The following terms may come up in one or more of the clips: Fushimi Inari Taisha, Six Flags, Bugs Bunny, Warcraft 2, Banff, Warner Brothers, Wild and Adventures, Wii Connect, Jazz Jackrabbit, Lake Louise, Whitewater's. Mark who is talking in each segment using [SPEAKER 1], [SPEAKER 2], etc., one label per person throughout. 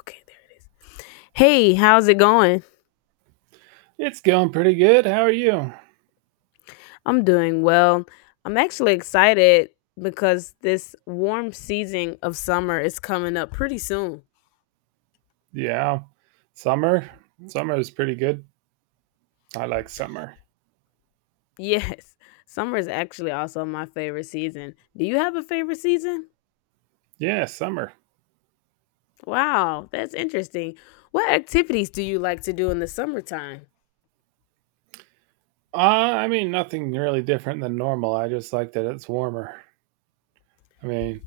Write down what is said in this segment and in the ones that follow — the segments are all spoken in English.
[SPEAKER 1] Okay, there it is. Hey, how's it going?
[SPEAKER 2] It's going pretty good. How are you?
[SPEAKER 1] I'm doing well. I'm actually excited because this warm season of summer is coming up pretty soon.
[SPEAKER 2] Yeah, summer. Summer is pretty good. I like summer.
[SPEAKER 1] Yes, summer is actually also my favorite season. Do you have a favorite season?
[SPEAKER 2] Yeah, summer.
[SPEAKER 1] Wow, that's interesting. What activities do you like to do in the summertime?
[SPEAKER 2] I mean, nothing really different than normal. I just like that it's warmer. I mean,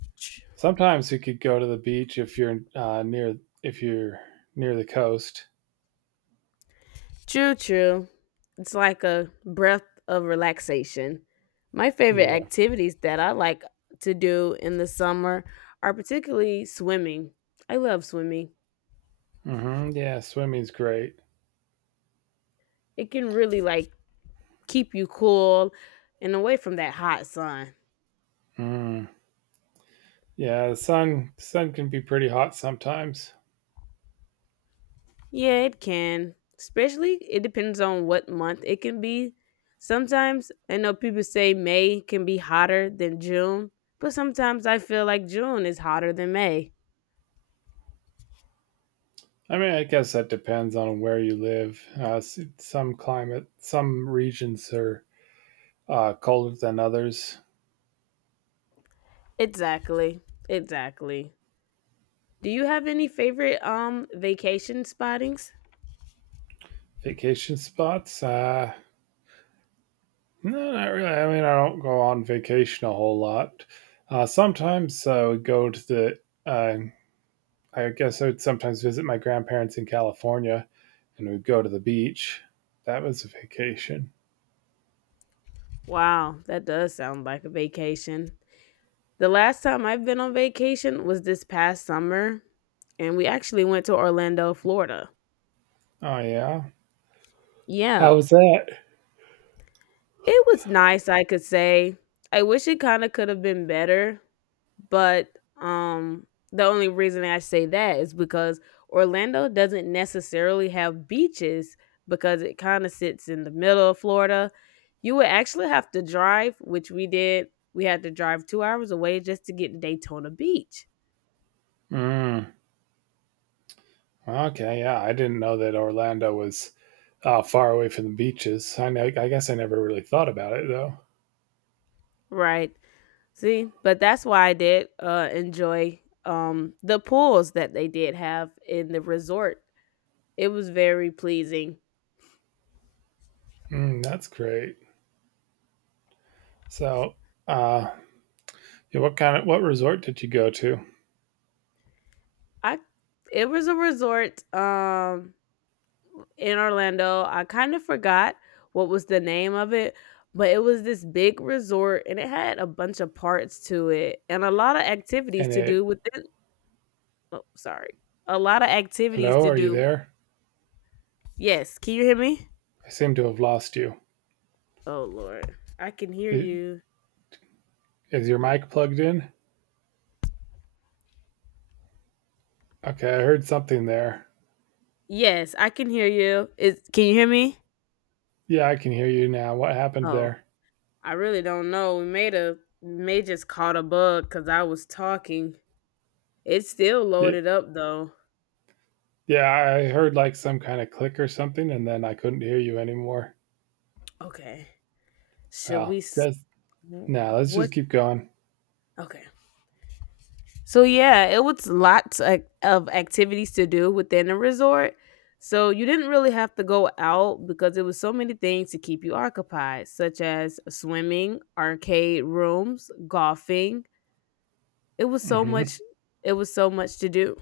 [SPEAKER 2] sometimes you could go to the beach if you're near if you're near the coast.
[SPEAKER 1] True, true. It's like a breath of relaxation. My favorite
[SPEAKER 2] Yeah.
[SPEAKER 1] activities that I like to do in the summer are particularly swimming. I love swimming.
[SPEAKER 2] Yeah, swimming's great.
[SPEAKER 1] It can really like keep you cool and away from that hot sun.
[SPEAKER 2] Mm. Yeah, the sun can be pretty hot sometimes.
[SPEAKER 1] Yeah, it can. Especially it depends on what month it can be. Sometimes I know people say May can be hotter than June, but sometimes I feel like June is hotter than May.
[SPEAKER 2] I mean, I guess that depends on where you live. Some climate, some regions are colder than others.
[SPEAKER 1] Exactly. Exactly. Do you have any favorite vacation spottings?
[SPEAKER 2] Vacation spots? No, not really. I mean, I don't go on vacation a whole lot. Sometimes I would go uh, I guess I would sometimes visit my grandparents in California, and we'd go to the beach. That was a vacation.
[SPEAKER 1] Wow, that does sound like a vacation. The last time I've been on vacation was this past summer, and we actually went to Orlando, Florida.
[SPEAKER 2] Oh, yeah.
[SPEAKER 1] Yeah,
[SPEAKER 2] How was that?
[SPEAKER 1] it was nice, I could say. I wish it kind of could have been better, but um the only reason I say that is because Orlando doesn't necessarily have beaches because it kind of sits in the middle of Florida. You would actually have to drive, which we did. We had to drive 2 hours away just to get to Daytona Beach.
[SPEAKER 2] Mm, okay, yeah. I didn't know that Orlando was far away from the beaches. I know, I guess I never really thought about it, though.
[SPEAKER 1] Right. See, but that's why I did enjoy the pools that they did have in the resort. It was very pleasing.
[SPEAKER 2] Mm, that's great. So, uh, Yeah, what kind of what resort did you go to?
[SPEAKER 1] I It was a resort in Orlando. I kind of forgot what was the name of it, but it was this big resort and it had a bunch of parts to it and a lot of activities
[SPEAKER 2] And
[SPEAKER 1] to do
[SPEAKER 2] it,
[SPEAKER 1] within. Oh, sorry. A lot of activities
[SPEAKER 2] hello,
[SPEAKER 1] to
[SPEAKER 2] are you
[SPEAKER 1] do.
[SPEAKER 2] there?
[SPEAKER 1] Yes. Can you hear me?
[SPEAKER 2] I seem to have lost you.
[SPEAKER 1] Oh, Lord. I can hear
[SPEAKER 2] I-
[SPEAKER 1] you.
[SPEAKER 2] Is your mic plugged in? Okay, I heard something there.
[SPEAKER 1] Yes, I can hear you. Is can you hear me?
[SPEAKER 2] Yeah, I can hear you now. What happened
[SPEAKER 1] Oh,
[SPEAKER 2] there?
[SPEAKER 1] I really don't know. We made a may just caught a bug because I was talking. It's still
[SPEAKER 2] Y-
[SPEAKER 1] loaded up though.
[SPEAKER 2] Yeah, I heard like some kind of click or something, and then I couldn't hear you anymore.
[SPEAKER 1] Okay, should we?
[SPEAKER 2] Well, let's just
[SPEAKER 1] What.
[SPEAKER 2] keep going.
[SPEAKER 1] Okay. So yeah, it was lots of activities to do within the resort. So you didn't really have to go out because there was so many things to keep you occupied, such as swimming, arcade rooms, golfing. It was so
[SPEAKER 2] hmm
[SPEAKER 1] much to do.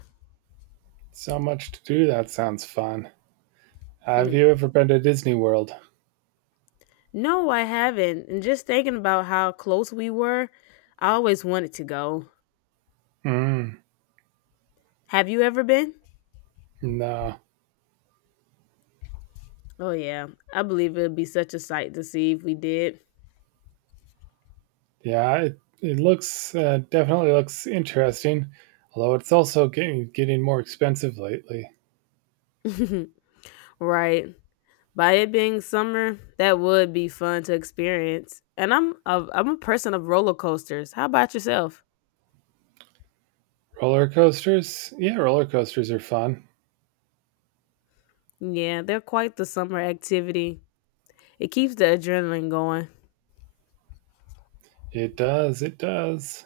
[SPEAKER 2] So much to do. That sounds fun. Have you ever been to Disney World?
[SPEAKER 1] No, I haven't. And just thinking about how close we were, I always wanted to go.
[SPEAKER 2] Mm,
[SPEAKER 1] Have you ever been?
[SPEAKER 2] no.
[SPEAKER 1] Oh yeah. I believe it would be such a sight to see if we did.
[SPEAKER 2] Yeah, it looks definitely looks interesting, although it's also getting more expensive lately.
[SPEAKER 1] Right. By it being summer, that would be fun to experience. And I'm a person of roller coasters. How about yourself?
[SPEAKER 2] Roller coasters, yeah, roller coasters are fun.
[SPEAKER 1] Yeah, they're quite the summer activity. It keeps the adrenaline going.
[SPEAKER 2] It does, it does.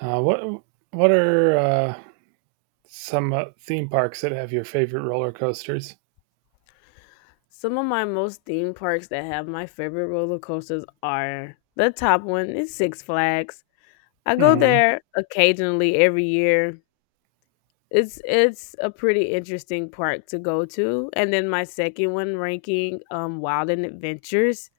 [SPEAKER 2] Uh, what what are Some theme parks that have your favorite roller coasters?
[SPEAKER 1] Some of my most theme parks that have my favorite roller coasters are the top one is Six Flags. I go
[SPEAKER 2] hmm
[SPEAKER 1] there occasionally every year. It's a pretty interesting park to go to. And then my second one ranking Wild and Adventures.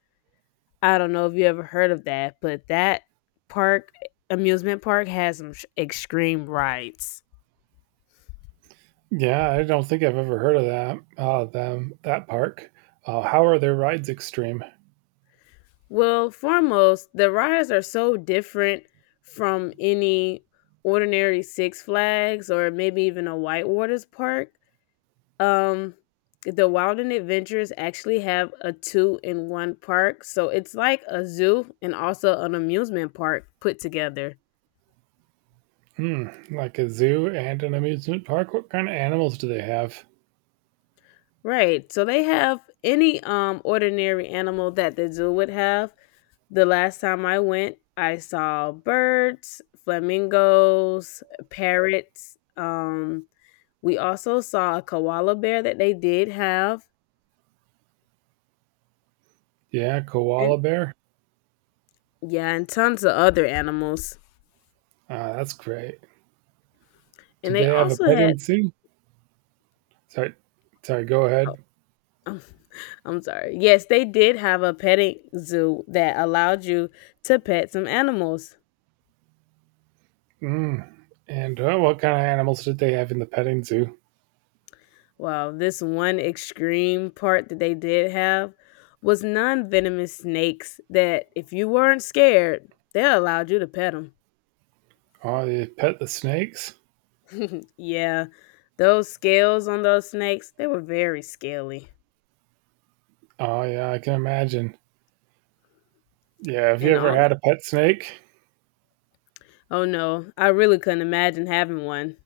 [SPEAKER 1] I don't know if you ever heard of that, but that park, amusement park, has some extreme rides.
[SPEAKER 2] Yeah, I don't think I've ever heard of that. Them That park. How are their rides extreme?
[SPEAKER 1] Well, foremost, the rides are so different from any ordinary Six Flags or maybe even a Whitewater's park. Um, the Wild and Adventures actually have a two in one park, so it's like a zoo and also an amusement park put together.
[SPEAKER 2] Hmm, like a zoo and an amusement park. What kind of animals do they have?
[SPEAKER 1] Right. So they have any ordinary animal that the zoo would have. The last time I went, I saw birds, flamingos, parrots. We also saw a koala bear that they did have,
[SPEAKER 2] Yeah,
[SPEAKER 1] and
[SPEAKER 2] koala bear.
[SPEAKER 1] yeah, and tons of other animals.
[SPEAKER 2] Ah, that's great.
[SPEAKER 1] And
[SPEAKER 2] Did
[SPEAKER 1] they
[SPEAKER 2] they have a
[SPEAKER 1] also had.
[SPEAKER 2] petting zoo? Sorry, sorry. Go
[SPEAKER 1] Oh,
[SPEAKER 2] ahead.
[SPEAKER 1] um, I'm sorry. Yes, they did have a petting zoo that allowed you to pet some animals.
[SPEAKER 2] Mm. And what kind of animals did they have in the petting zoo?
[SPEAKER 1] Well, this one extreme part that they did have was non venomous snakes that, if you weren't scared, they allowed you to pet them.
[SPEAKER 2] Oh, they pet the snakes.
[SPEAKER 1] Yeah, those scales on those snakes, they were very scaly.
[SPEAKER 2] Oh yeah, I can imagine. Yeah, have you
[SPEAKER 1] And
[SPEAKER 2] ever
[SPEAKER 1] all,
[SPEAKER 2] had a pet snake?
[SPEAKER 1] oh no, I really couldn't imagine having one.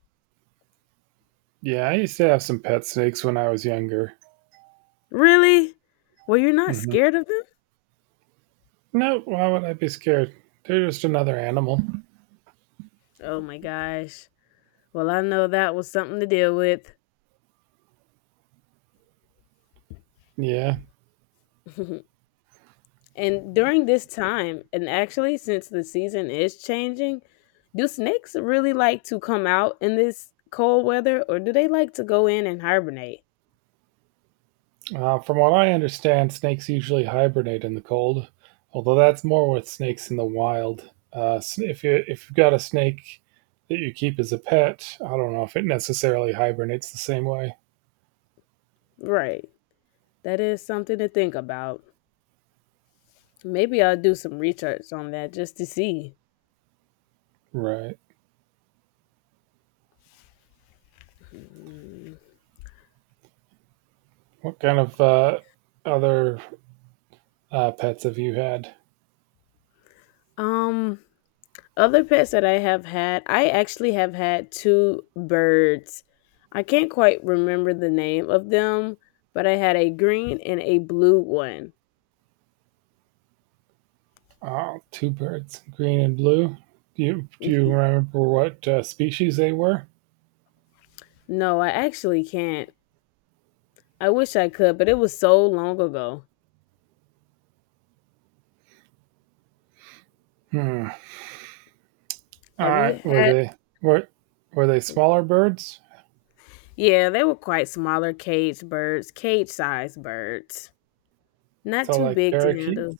[SPEAKER 2] Yeah, I used to have some pet snakes when I was younger.
[SPEAKER 1] Really? Well, you're not
[SPEAKER 2] hmm
[SPEAKER 1] scared of them?
[SPEAKER 2] No, why would I be scared? They're just another animal.
[SPEAKER 1] Oh my gosh. Well, I know that was something to deal with.
[SPEAKER 2] Yeah.
[SPEAKER 1] And during this time, and actually since the season is changing, do snakes really like to come out in this cold weather or do they like to go in and hibernate?
[SPEAKER 2] From what I understand, snakes usually hibernate in the cold, although that's more with snakes in the wild. S- if you if you've got a snake that you keep as a pet, I don't know if it necessarily hibernates the same way.
[SPEAKER 1] Right. That is something to think about. Maybe I'll do some research on that just to see.
[SPEAKER 2] Right.
[SPEAKER 1] Mm.
[SPEAKER 2] What kind of other pets have you had?
[SPEAKER 1] Um Other pets that I have had, I actually have had two birds. I can't quite remember the name of them, but I had a green and a blue one.
[SPEAKER 2] Oh, two birds, green and blue. Do you remember what species they were?
[SPEAKER 1] No, I actually can't. I wish I could, but it was so long ago.
[SPEAKER 2] Hmm. All
[SPEAKER 1] Have you
[SPEAKER 2] right.
[SPEAKER 1] had?
[SPEAKER 2] Were were they smaller birds?
[SPEAKER 1] Yeah, they were quite smaller cage birds, cage sized birds. Not
[SPEAKER 2] So
[SPEAKER 1] too
[SPEAKER 2] like
[SPEAKER 1] big to
[SPEAKER 2] parakeet
[SPEAKER 1] handle.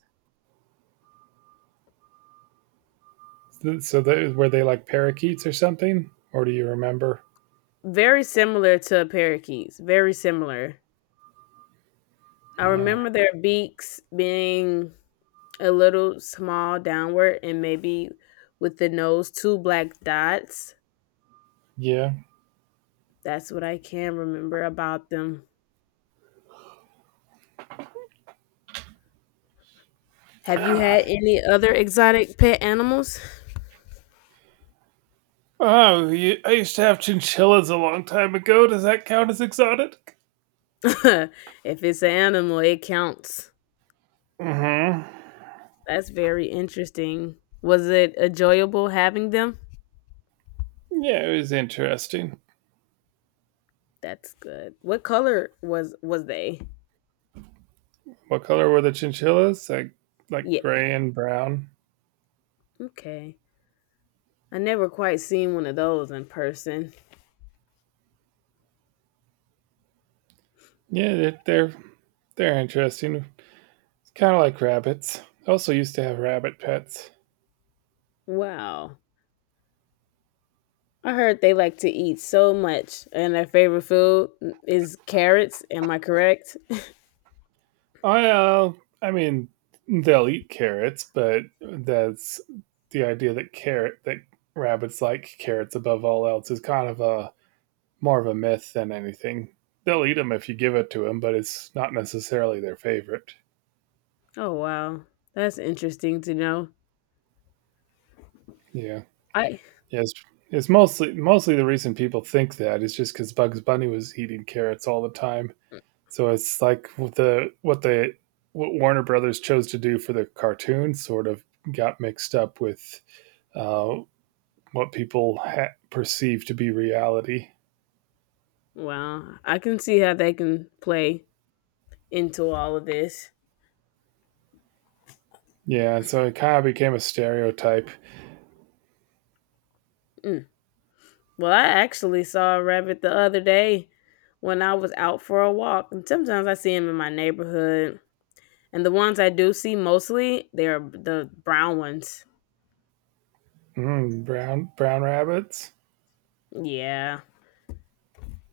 [SPEAKER 2] Were they like parakeets or something? Or do you remember?
[SPEAKER 1] Very similar to parakeets, very similar. I
[SPEAKER 2] Oh,
[SPEAKER 1] remember their beaks being a little small downward and maybe with the nose, two black dots.
[SPEAKER 2] yeah.
[SPEAKER 1] That's what I can remember about them. Have you had any other exotic pet animals?
[SPEAKER 2] Oh, I used to have chinchillas a long time ago. Does that count as exotic?
[SPEAKER 1] If it's an animal, it counts.
[SPEAKER 2] Mm-hmm.
[SPEAKER 1] That's very interesting. Was it enjoyable having them?
[SPEAKER 2] Yeah, it was interesting.
[SPEAKER 1] That's good. What color was they?
[SPEAKER 2] What color were the chinchillas? Like
[SPEAKER 1] Yeah.
[SPEAKER 2] gray and brown.
[SPEAKER 1] Okay. I never quite seen one of those in person.
[SPEAKER 2] Yeah, they're interesting. It's kind of like rabbits. I also used to have rabbit pets.
[SPEAKER 1] Wow. I heard they like to eat so much and their favorite food is carrots. Am I correct?
[SPEAKER 2] I uh, I mean, they'll eat carrots, but that's the idea that carrot that rabbits like carrots above all else is kind of a more of a myth than anything. They'll eat them if you give it to them, but it's not necessarily their favorite.
[SPEAKER 1] Oh wow. That's interesting to know.
[SPEAKER 2] Yeah,
[SPEAKER 1] I
[SPEAKER 2] yes. It's mostly the reason people think that is just because Bugs Bunny was eating carrots all the time. So it's what Warner Brothers chose to do for the cartoon, sort of got mixed up with uh, what people perceive to be reality.
[SPEAKER 1] Wow. I can see how they can play into all of this.
[SPEAKER 2] Yeah, so it kind of became a stereotype.
[SPEAKER 1] Mm. Well, I actually saw a rabbit the other day when I was out for a walk, and sometimes I see them in my neighborhood. And the ones I do see mostly, they're the brown ones.
[SPEAKER 2] Mm, brown rabbits.
[SPEAKER 1] Yeah.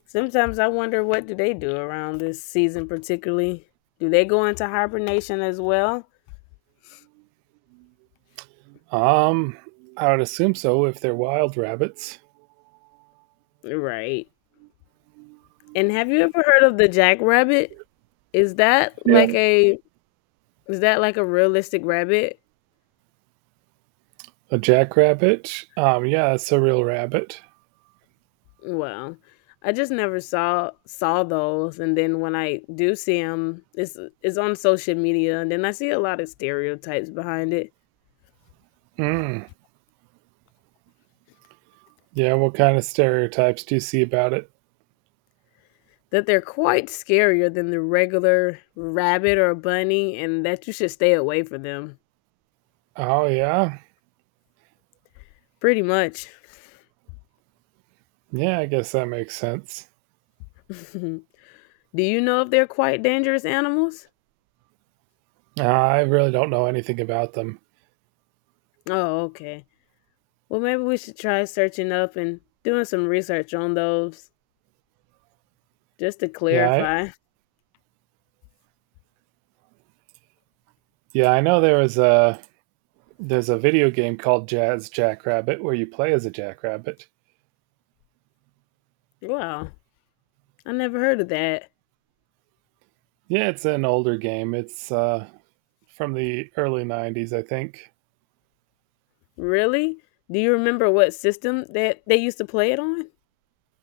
[SPEAKER 1] Sometimes I wonder what do they do around this season particularly? Do they go into hibernation as well?
[SPEAKER 2] Um, I would assume so if they're wild rabbits.
[SPEAKER 1] Right. And have you ever heard of the jackrabbit? Is that like
[SPEAKER 2] Yeah.
[SPEAKER 1] a is that like a realistic rabbit?
[SPEAKER 2] A jackrabbit. Yeah, that's a real rabbit.
[SPEAKER 1] Well, I just never saw those, and then when I do see them, it's on social media, and then I see a lot of stereotypes behind it
[SPEAKER 2] Mm, yeah, what kind of stereotypes do you see about it?
[SPEAKER 1] that they're quite scarier than the regular rabbit or bunny, and that you should stay away from them.
[SPEAKER 2] Oh yeah,
[SPEAKER 1] Pretty much.
[SPEAKER 2] yeah, I guess that makes sense.
[SPEAKER 1] Do you know if they're quite dangerous animals?
[SPEAKER 2] I really don't know anything about them.
[SPEAKER 1] Oh, okay. Well, maybe we should try searching up and doing some research on those just to
[SPEAKER 2] Yeah,
[SPEAKER 1] clarify.
[SPEAKER 2] I know there's a video game called Jazz Jackrabbit where you play as a jackrabbit.
[SPEAKER 1] Wow, I never heard of that.
[SPEAKER 2] Yeah, it's an older game. It's from the early '90s, I think.
[SPEAKER 1] Really? Do you remember what system they used to play it on?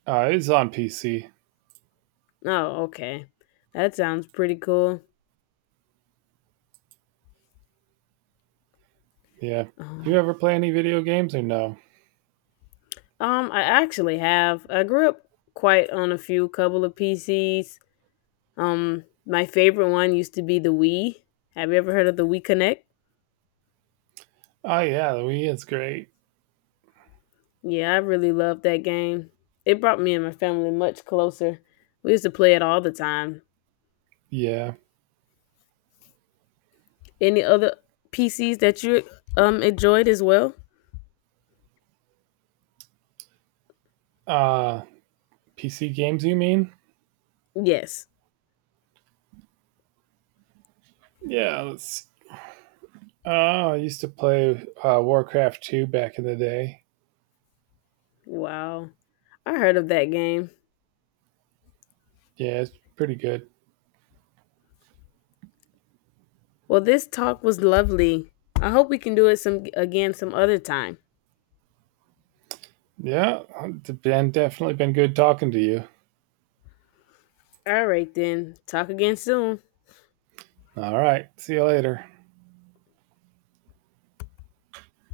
[SPEAKER 2] It's on PC.
[SPEAKER 1] Oh, okay. That sounds pretty cool.
[SPEAKER 2] Yeah. You
[SPEAKER 1] Um,
[SPEAKER 2] ever play any video games or no?
[SPEAKER 1] I actually have. I grew up quite on a few couple of PCs. My favorite one used to be the Wii. Have you ever heard of the Wii Connect?
[SPEAKER 2] Oh yeah, the Wii is great.
[SPEAKER 1] Yeah, I really loved that game. It brought me and my family much closer. We used to play it all the time.
[SPEAKER 2] Yeah.
[SPEAKER 1] Any other PCs that you enjoyed as well?
[SPEAKER 2] Uh, PC games, you mean?
[SPEAKER 1] Yes.
[SPEAKER 2] Yeah. Let's. Oh, I used to play Warcraft 2 back in the day.
[SPEAKER 1] Wow. I heard of that game.
[SPEAKER 2] Yeah, it's pretty good.
[SPEAKER 1] Well, this talk was lovely. I hope we can do it some again some other time.
[SPEAKER 2] Yeah, it's been Definitely been good talking to you.
[SPEAKER 1] All right then. Talk again soon.
[SPEAKER 2] All right, see you later.